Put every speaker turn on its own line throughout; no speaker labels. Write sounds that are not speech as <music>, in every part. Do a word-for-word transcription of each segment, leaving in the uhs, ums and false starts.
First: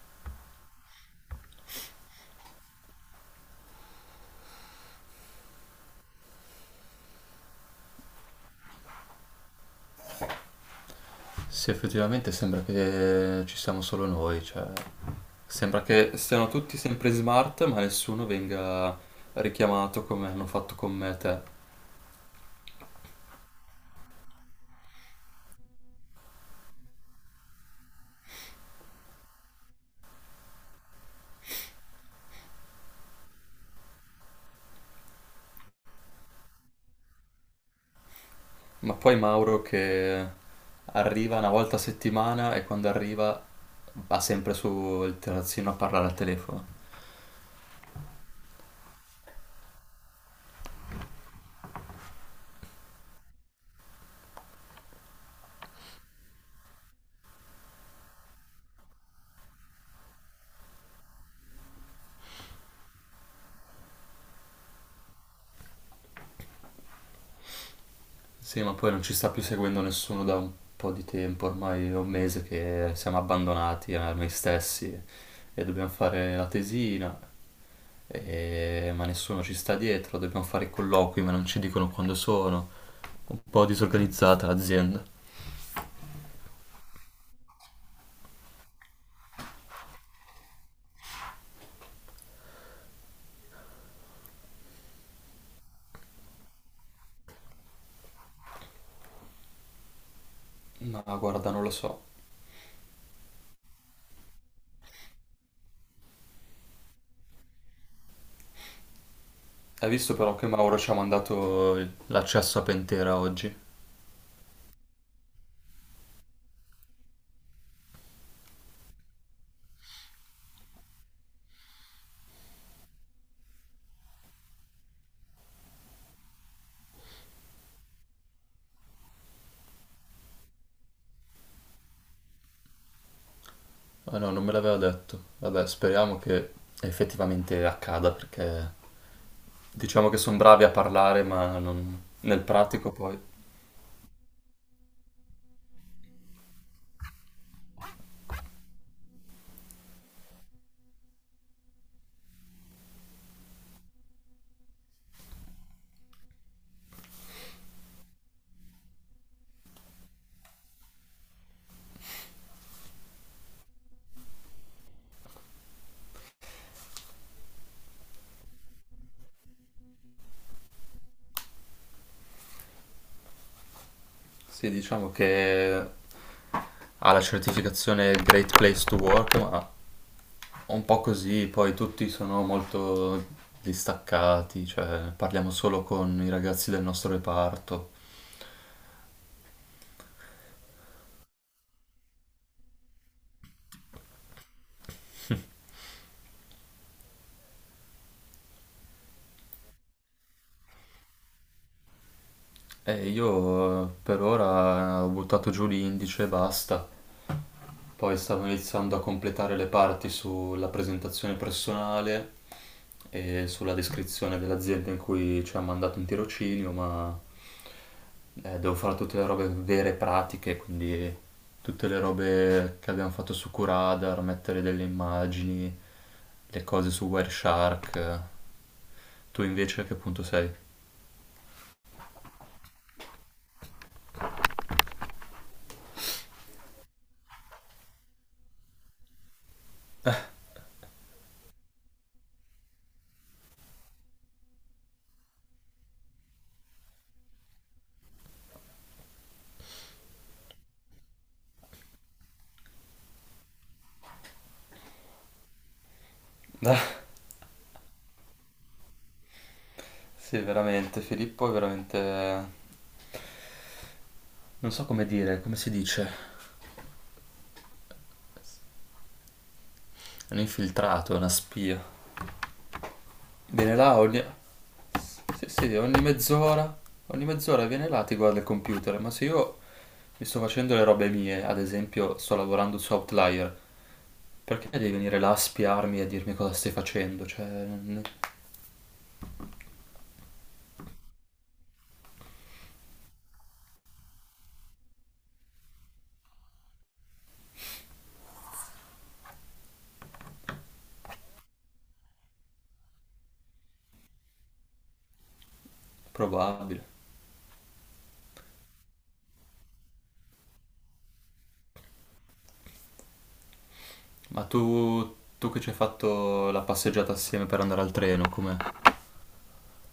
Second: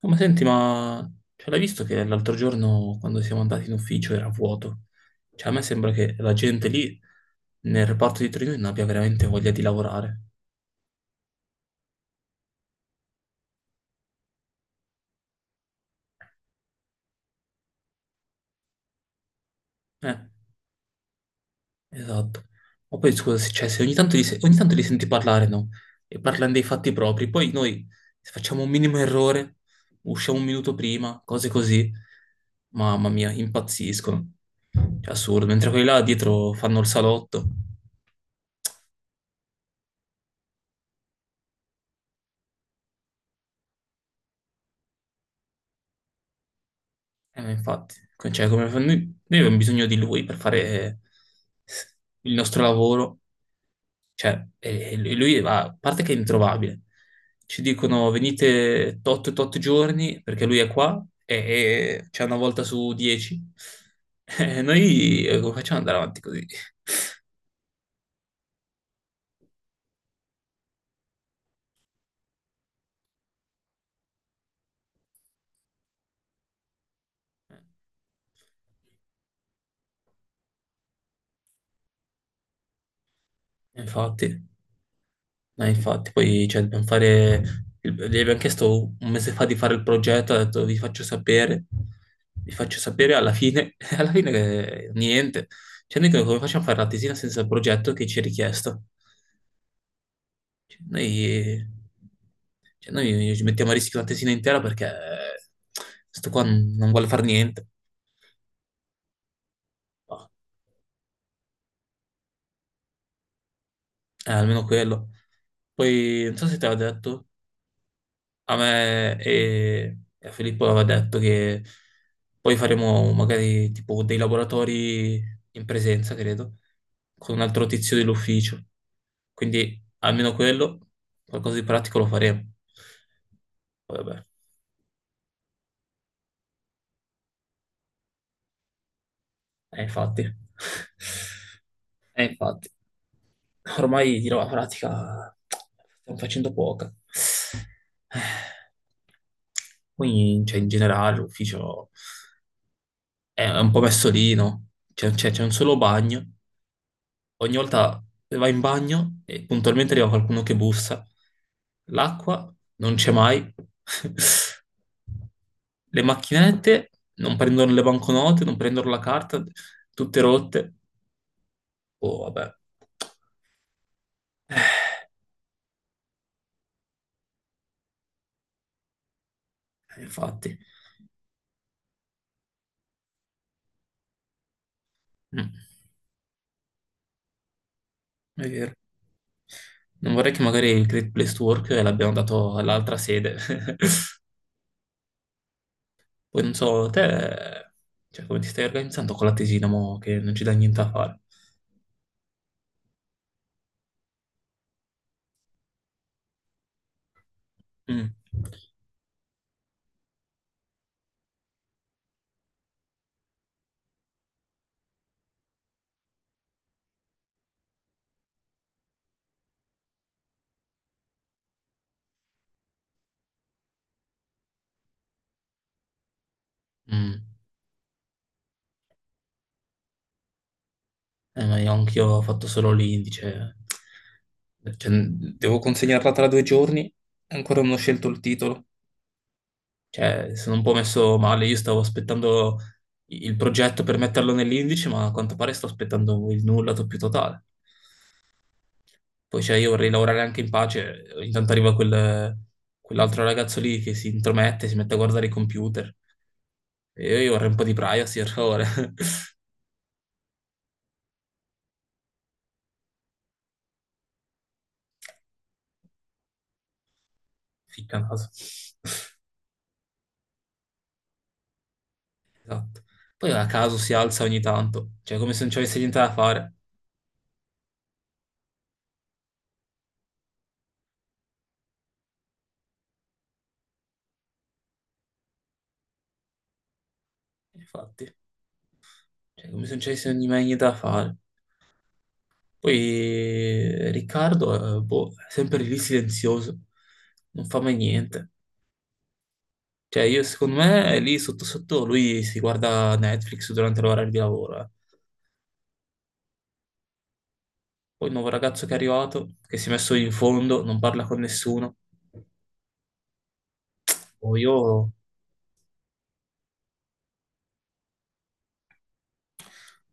No, ma senti, ma cioè, l'hai visto che l'altro giorno quando siamo andati in ufficio era vuoto? Cioè, a me sembra che la gente lì nel reparto di Torino non abbia veramente voglia di lavorare.
Sì, effettivamente sembra che ci siamo solo noi, cioè sembra che siano tutti sempre smart, ma nessuno venga richiamato
Eh,
come hanno fatto con me e te.
esatto. Ma poi scusa, se, cioè, se ogni tanto li, se- ogni tanto li senti parlare, no? E parlano dei fatti propri, poi noi se facciamo un minimo errore, usciamo un minuto prima, cose così. Mamma mia, impazziscono. Cioè, assurdo, mentre quelli là dietro fanno il salotto.
Ma poi Mauro che arriva una volta a settimana e quando arriva va sempre sul terrazzino a parlare al telefono.
Eh, infatti, co- cioè, come fa- noi, noi abbiamo bisogno di lui per fare s- il nostro lavoro, cioè, e- e lui lui va- a parte che è introvabile, ci dicono venite tot tot giorni perché lui è qua e, e c'è una volta su dieci, <laughs> e noi eh, come facciamo ad andare avanti così?
Sì, ma poi non ci sta più seguendo nessuno da un po' di tempo, ormai è un mese che siamo abbandonati a noi stessi e dobbiamo fare la tesina, e- ma nessuno ci sta dietro, dobbiamo fare i colloqui, ma non ci dicono quando sono. Un po'
Eh,
disorganizzata
Infatti.
l'azienda.
Eh, infatti, poi cioè, dobbiamo fare. il- Gli abbiamo chiesto un mese fa di fare il progetto, ha detto vi faccio sapere, vi faccio sapere alla fine, <laughs> alla fine eh, niente. Cioè, noi come facciamo a fare la tesina senza il progetto che ci è richiesto? Cioè,
Ma guarda, non
noi,
lo so.
cioè, noi ci mettiamo a rischio la tesina intera perché eh, sto qua non non vuole fare niente.
Hai visto
Boh,
però che Mauro ci ha mandato il- l'accesso a Pentera oggi?
eh, almeno quello. Poi non so se te l'ha detto, a me e e a Filippo aveva detto che poi faremo magari tipo dei laboratori in presenza, credo, con un altro tizio dell'ufficio. Quindi almeno quello, qualcosa di pratico lo faremo. Poi
Ah
vabbè,
no, non me l'aveva detto. Vabbè, speriamo che effettivamente accada perché
eh,
diciamo che
infatti.
sono bravi a parlare,
<laughs>
ma non-
Eh,
nel
infatti.
pratico poi
Ormai di roba pratica stiamo facendo poca. Eh, Quindi, cioè, in generale, l'ufficio è un po' messo lì, no? C'è c'è- c'è un solo bagno, ogni volta vai in bagno e puntualmente arriva qualcuno che bussa. L'acqua non c'è mai. <laughs> Le macchinette non prendono le banconote, non prendono la carta, tutte rotte. Oh, vabbè.
sì, diciamo che ha la certificazione Great Place to Work, ma
Eh, infatti.
un po' così, poi tutti sono molto distaccati, cioè
Mm,
parliamo solo con i ragazzi del nostro reparto.
è vero. Non vorrei che magari il Great Place to Work l'abbiano dato all'altra sede. <laughs> Poi non so, te, cioè, come ti stai organizzando con la tesina, mo, che non ci dà niente a fare.
E io eh, per ora ho buttato giù l'indice e basta.
Mm.
Poi stavo iniziando a completare le parti sulla presentazione personale e sulla descrizione dell'azienda in cui ci ha mandato in tirocinio, ma eh, devo fare tutte le robe vere e pratiche, quindi tutte le robe che abbiamo fatto su Curadar, mettere delle immagini, le cose su
Mm.
Wireshark. Tu invece a che punto sei?
Eh, ma io anch'io ho fatto solo l'indice. Cioè, devo consegnarla tra due giorni e ancora non ho scelto il titolo. Cioè, sono un po' messo male. Io stavo aspettando il progetto per metterlo nell'indice, ma a quanto pare sto aspettando il nulla più totale. Poi cioè, io vorrei lavorare anche in pace, ogni tanto arriva quel- quell'altro ragazzo lì che si intromette, si mette a guardare i computer. E io io vorrei un po' di privacy, per favore. <laughs>
Sì, veramente, Filippo è veramente... non so come dire, come si dice?
Ficca naso.
È un infiltrato, è una spia.
Esatto. Poi a
Viene
caso si
là ogni...
alza ogni tanto, cioè come se
Sì,
non ci
sì,
avesse niente
ogni
da fare.
mezz'ora, ogni mezz'ora viene là, ti guarda il computer, ma se io mi sto facendo le robe mie, ad esempio sto lavorando su Outlier, perché devi venire là a spiarmi e a dirmi cosa stai facendo? Cioè, n-
Infatti, cioè come se non ci avesse ogni- mai niente da fare. Poi eh, Riccardo, eh, boh, è sempre lì silenzioso, non fa mai niente. Cioè, io secondo me lì sotto sotto lui si guarda Netflix durante l'orario di lavoro. eh.
probabile.
Poi il nuovo ragazzo che è arrivato, che si è messo in fondo, non parla con nessuno. Poi
Ma
io...
tu, tu che ci hai fatto la passeggiata assieme per andare al treno, com'è?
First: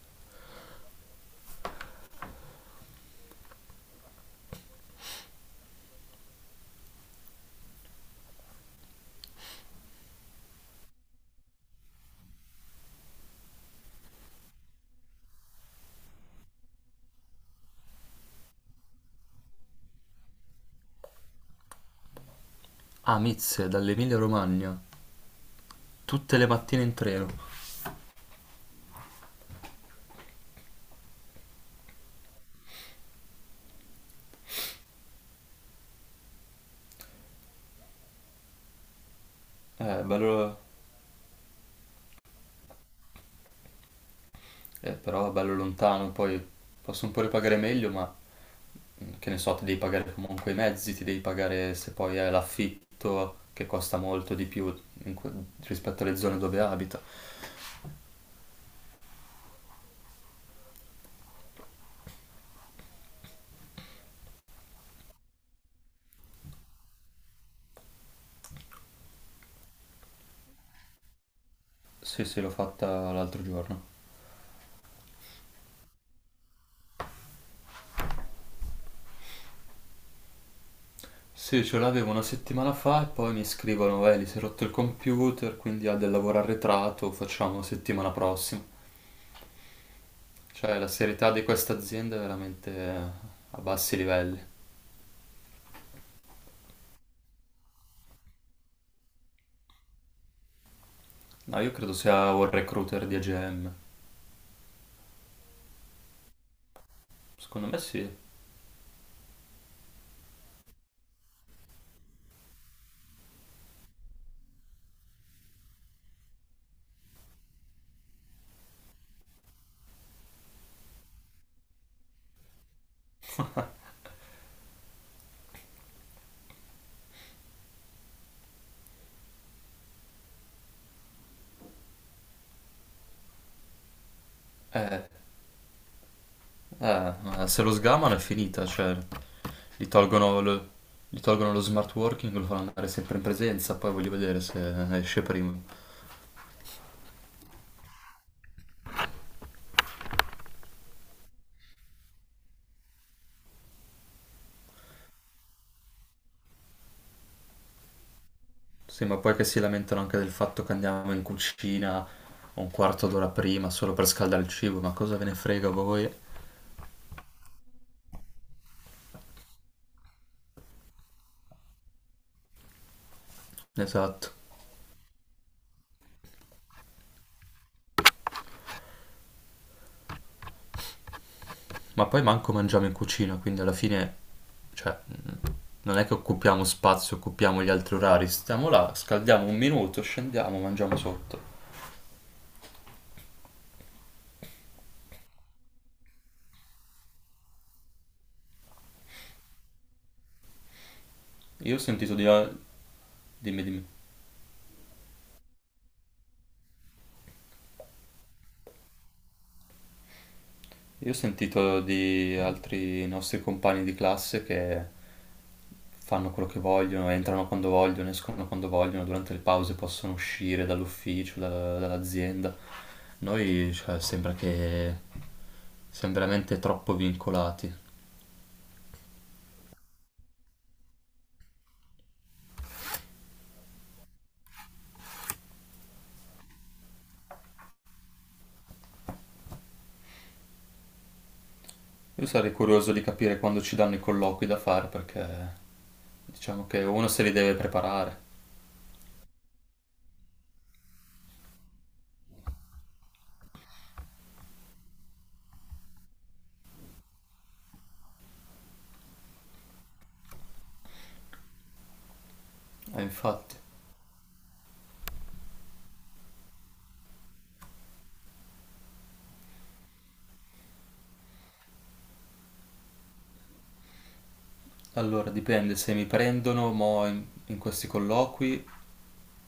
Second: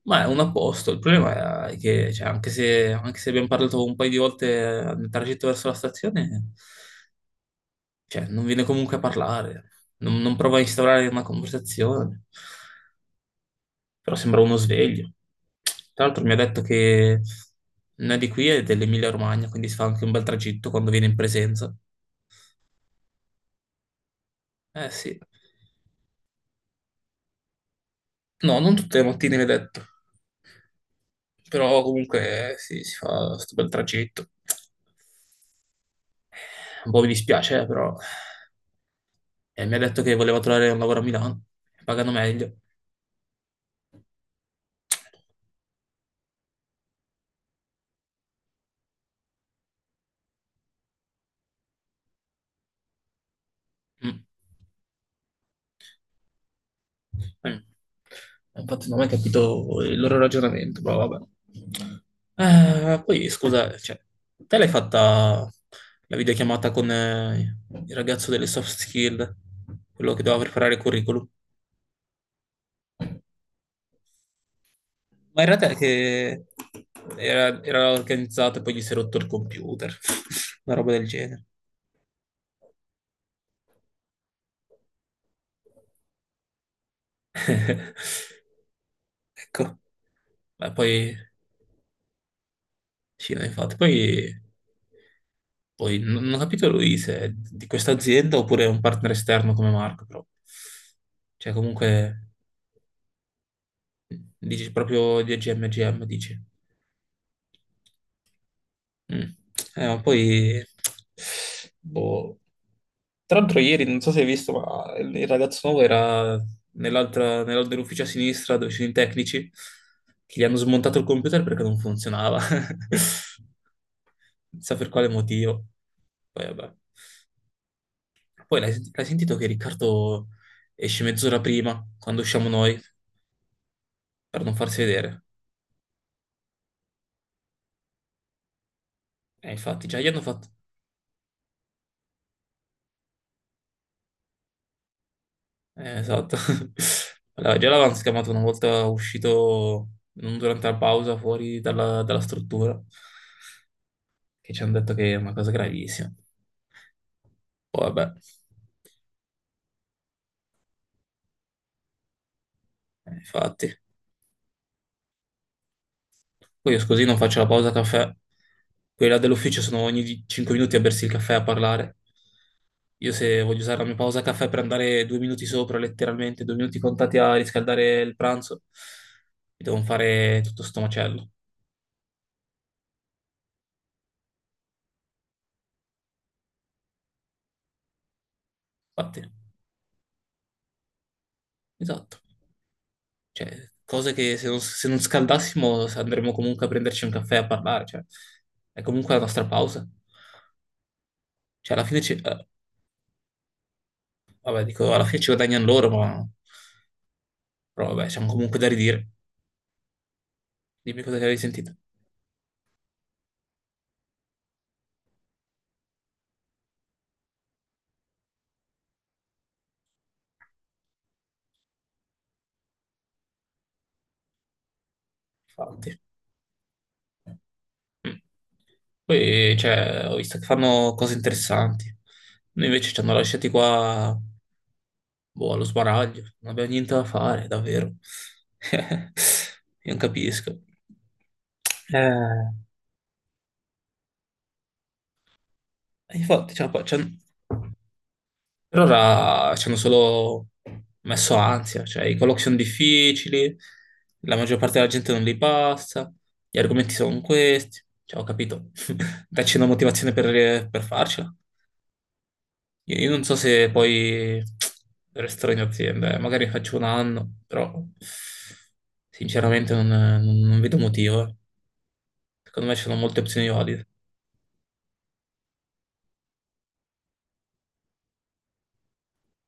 Ma è un apposto. Il problema è che, cioè, anche se, anche se abbiamo parlato un paio di volte nel tragitto verso la stazione, cioè, non viene comunque a parlare. Non, non prova a instaurare una conversazione. Però sembra uno sveglio. Tra l'altro mi ha detto che non è di qui, è dell'Emilia-Romagna, quindi si fa anche un bel tragitto quando viene in presenza.
Ah, Mizze, dall'Emilia Romagna,
Eh sì.
tutte le mattine in treno.
No, non tutte le mattine mi ha detto, però comunque eh, sì, si fa questo bel tragitto. Un po' mi dispiace, eh, però. Eh, mi ha detto
Eh,
che voleva
bello,
trovare un lavoro a Milano, pagano meglio.
eh, però bello lontano, poi posso un po' ripagare meglio, ma che ne so, ti devi pagare comunque i mezzi, ti devi pagare se poi è l'affitto che costa
Mm.
molto di più in que- rispetto alle zone dove abita.
Mm. Infatti non ho mai capito il loro ragionamento, ma vabbè. Eh, poi scusa, cioè, te l'hai fatta la videochiamata con eh, il ragazzo delle soft skill, quello che doveva preparare il curriculum?
Sì, sì, l'ho fatta l'altro giorno.
Ma era te che era, era organizzato e poi gli si è rotto il computer, <laughs> una roba del genere.
Sì, ce l'avevo una settimana fa e poi mi scrivono, eh, gli si è rotto il computer, quindi ha del lavoro arretrato, facciamo settimana
<laughs>
prossima.
Ecco, ma
Cioè, la
poi
serietà di questa azienda è veramente
sì, no,
a
infatti,
bassi livelli.
poi Poi non non ho capito lui se è di questa azienda oppure è un partner esterno come Marco, però. Cioè,
No, io credo
comunque,
sia un recruiter di A G M.
dici proprio di A G M, G M, dici.
Secondo me sì.
Mm. Eh, ma poi... Boh. Tra l'altro ieri, non so se hai visto, ma il il ragazzo nuovo era nell'altra, nell'al- nell'ufficio a sinistra dove ci sono i tecnici, che gli hanno smontato il computer perché non funzionava. <laughs> Non so per quale motivo. Poi vabbè. Poi l'hai senti- l'hai sentito che Riccardo esce mezz'ora prima, quando usciamo noi, per non farsi
Eh,
vedere?
Eh, ma se lo sgamano è finita, cioè
E infatti
gli
già gli hanno
tolgono
fatto...
lo, gli tolgono lo smart working, lo fanno andare sempre in presenza, poi voglio vedere se esce prima.
Eh, esatto. <laughs> Allora, già l'avevano scamato una volta uscito, non durante la pausa, fuori dalla, dalla struttura, che ci hanno detto che è una cosa gravissima. Poi vabbè,
Sì, ma poi che si lamentano anche del fatto che andiamo in cucina un quarto
eh,
d'ora
infatti.
prima solo per scaldare il cibo, ma cosa ve ne frega a voi?
Poi io scusi, non faccio la pausa caffè. Quelli là dell'ufficio sono ogni cinque minuti a bersi il caffè e a parlare. Io se voglio usare la mia pausa
Esatto.
caffè per andare due minuti sopra, letteralmente, due minuti contati a riscaldare il pranzo, mi devo fare tutto sto macello.
Ma poi manco mangiamo in cucina, quindi alla fine, cioè, non è che occupiamo spazio, occupiamo gli altri orari, stiamo là,
Infatti,
scaldiamo un minuto, scendiamo, mangiamo sotto.
esatto. Cioè, cose che se non, se non scaldassimo andremmo comunque a prenderci un caffè a parlare, cioè, è comunque la nostra pausa.
Io
Cioè,
ho
alla fine ci,
sentito di...
eh,
Dimmi, dimmi.
vabbè, dico, alla fine ci guadagnano loro, ma però vabbè, siamo comunque da ridire. Dimmi
Io ho
cosa che avevi sentito.
sentito di altri nostri compagni di classe che fanno quello che vogliono, entrano quando vogliono, escono quando vogliono, durante le pause possono uscire dall'ufficio, da- dall'azienda. Noi, cioè, sembra che
Infatti.
siamo veramente troppo vincolati.
Mm. Poi, cioè, ho visto che fanno cose interessanti. Noi invece ci hanno lasciati qua, boh, allo sbaraglio. Non abbiamo niente da fare, davvero. <laughs> Io non capisco.
Io
Eh,
sarei curioso di capire quando ci danno i colloqui da fare perché
infatti,
diciamo
cioè,
che
poi ci
uno
han-
se li deve preparare.
per ora ci hanno solo messo ansia. Cioè, i colloqui sono difficili, la maggior parte della gente non li passa, gli argomenti sono questi. Cioè, ho capito. <laughs> Dacci una motivazione per per farcela. Io
Eh,
io non so
infatti.
se poi resterò in azienda, eh. Magari faccio un anno, però sinceramente non, non- non vedo motivo. Eh. Secondo me ci sono molte opzioni valide.
Allora, dipende, se mi prendono mo in, in questi colloqui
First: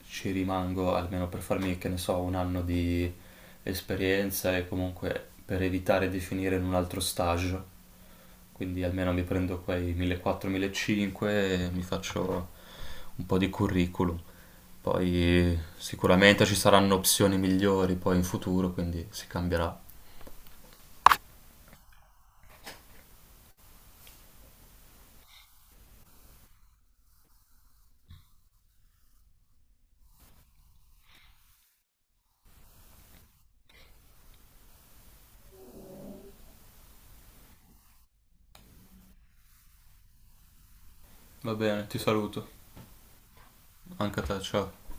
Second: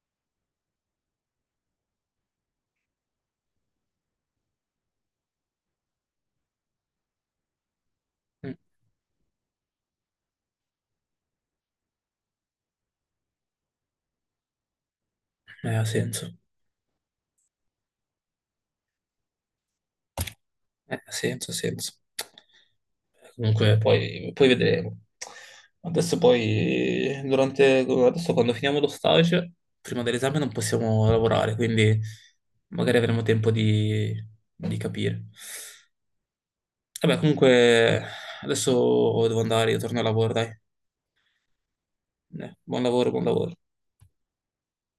ci rimango almeno per farmi, che ne so, un anno di esperienza e comunque per evitare di finire in un altro stage.
Mm,
Quindi almeno mi prendo quei millequattrocento-millecinquecento e mi faccio un po' di curriculum. Poi
eh, ha senso.
sicuramente ci saranno opzioni migliori poi in futuro, quindi si cambierà.
Eh, ha senso, ha senso. Comunque poi, poi vedremo. Adesso poi, durante, adesso quando finiamo lo stage, prima dell'esame non possiamo lavorare, quindi magari avremo tempo di, di capire. Vabbè, comunque adesso devo andare, io torno al lavoro, dai.
Va bene, ti saluto.
Eh, buon lavoro, buon lavoro.
Anche a te, ciao.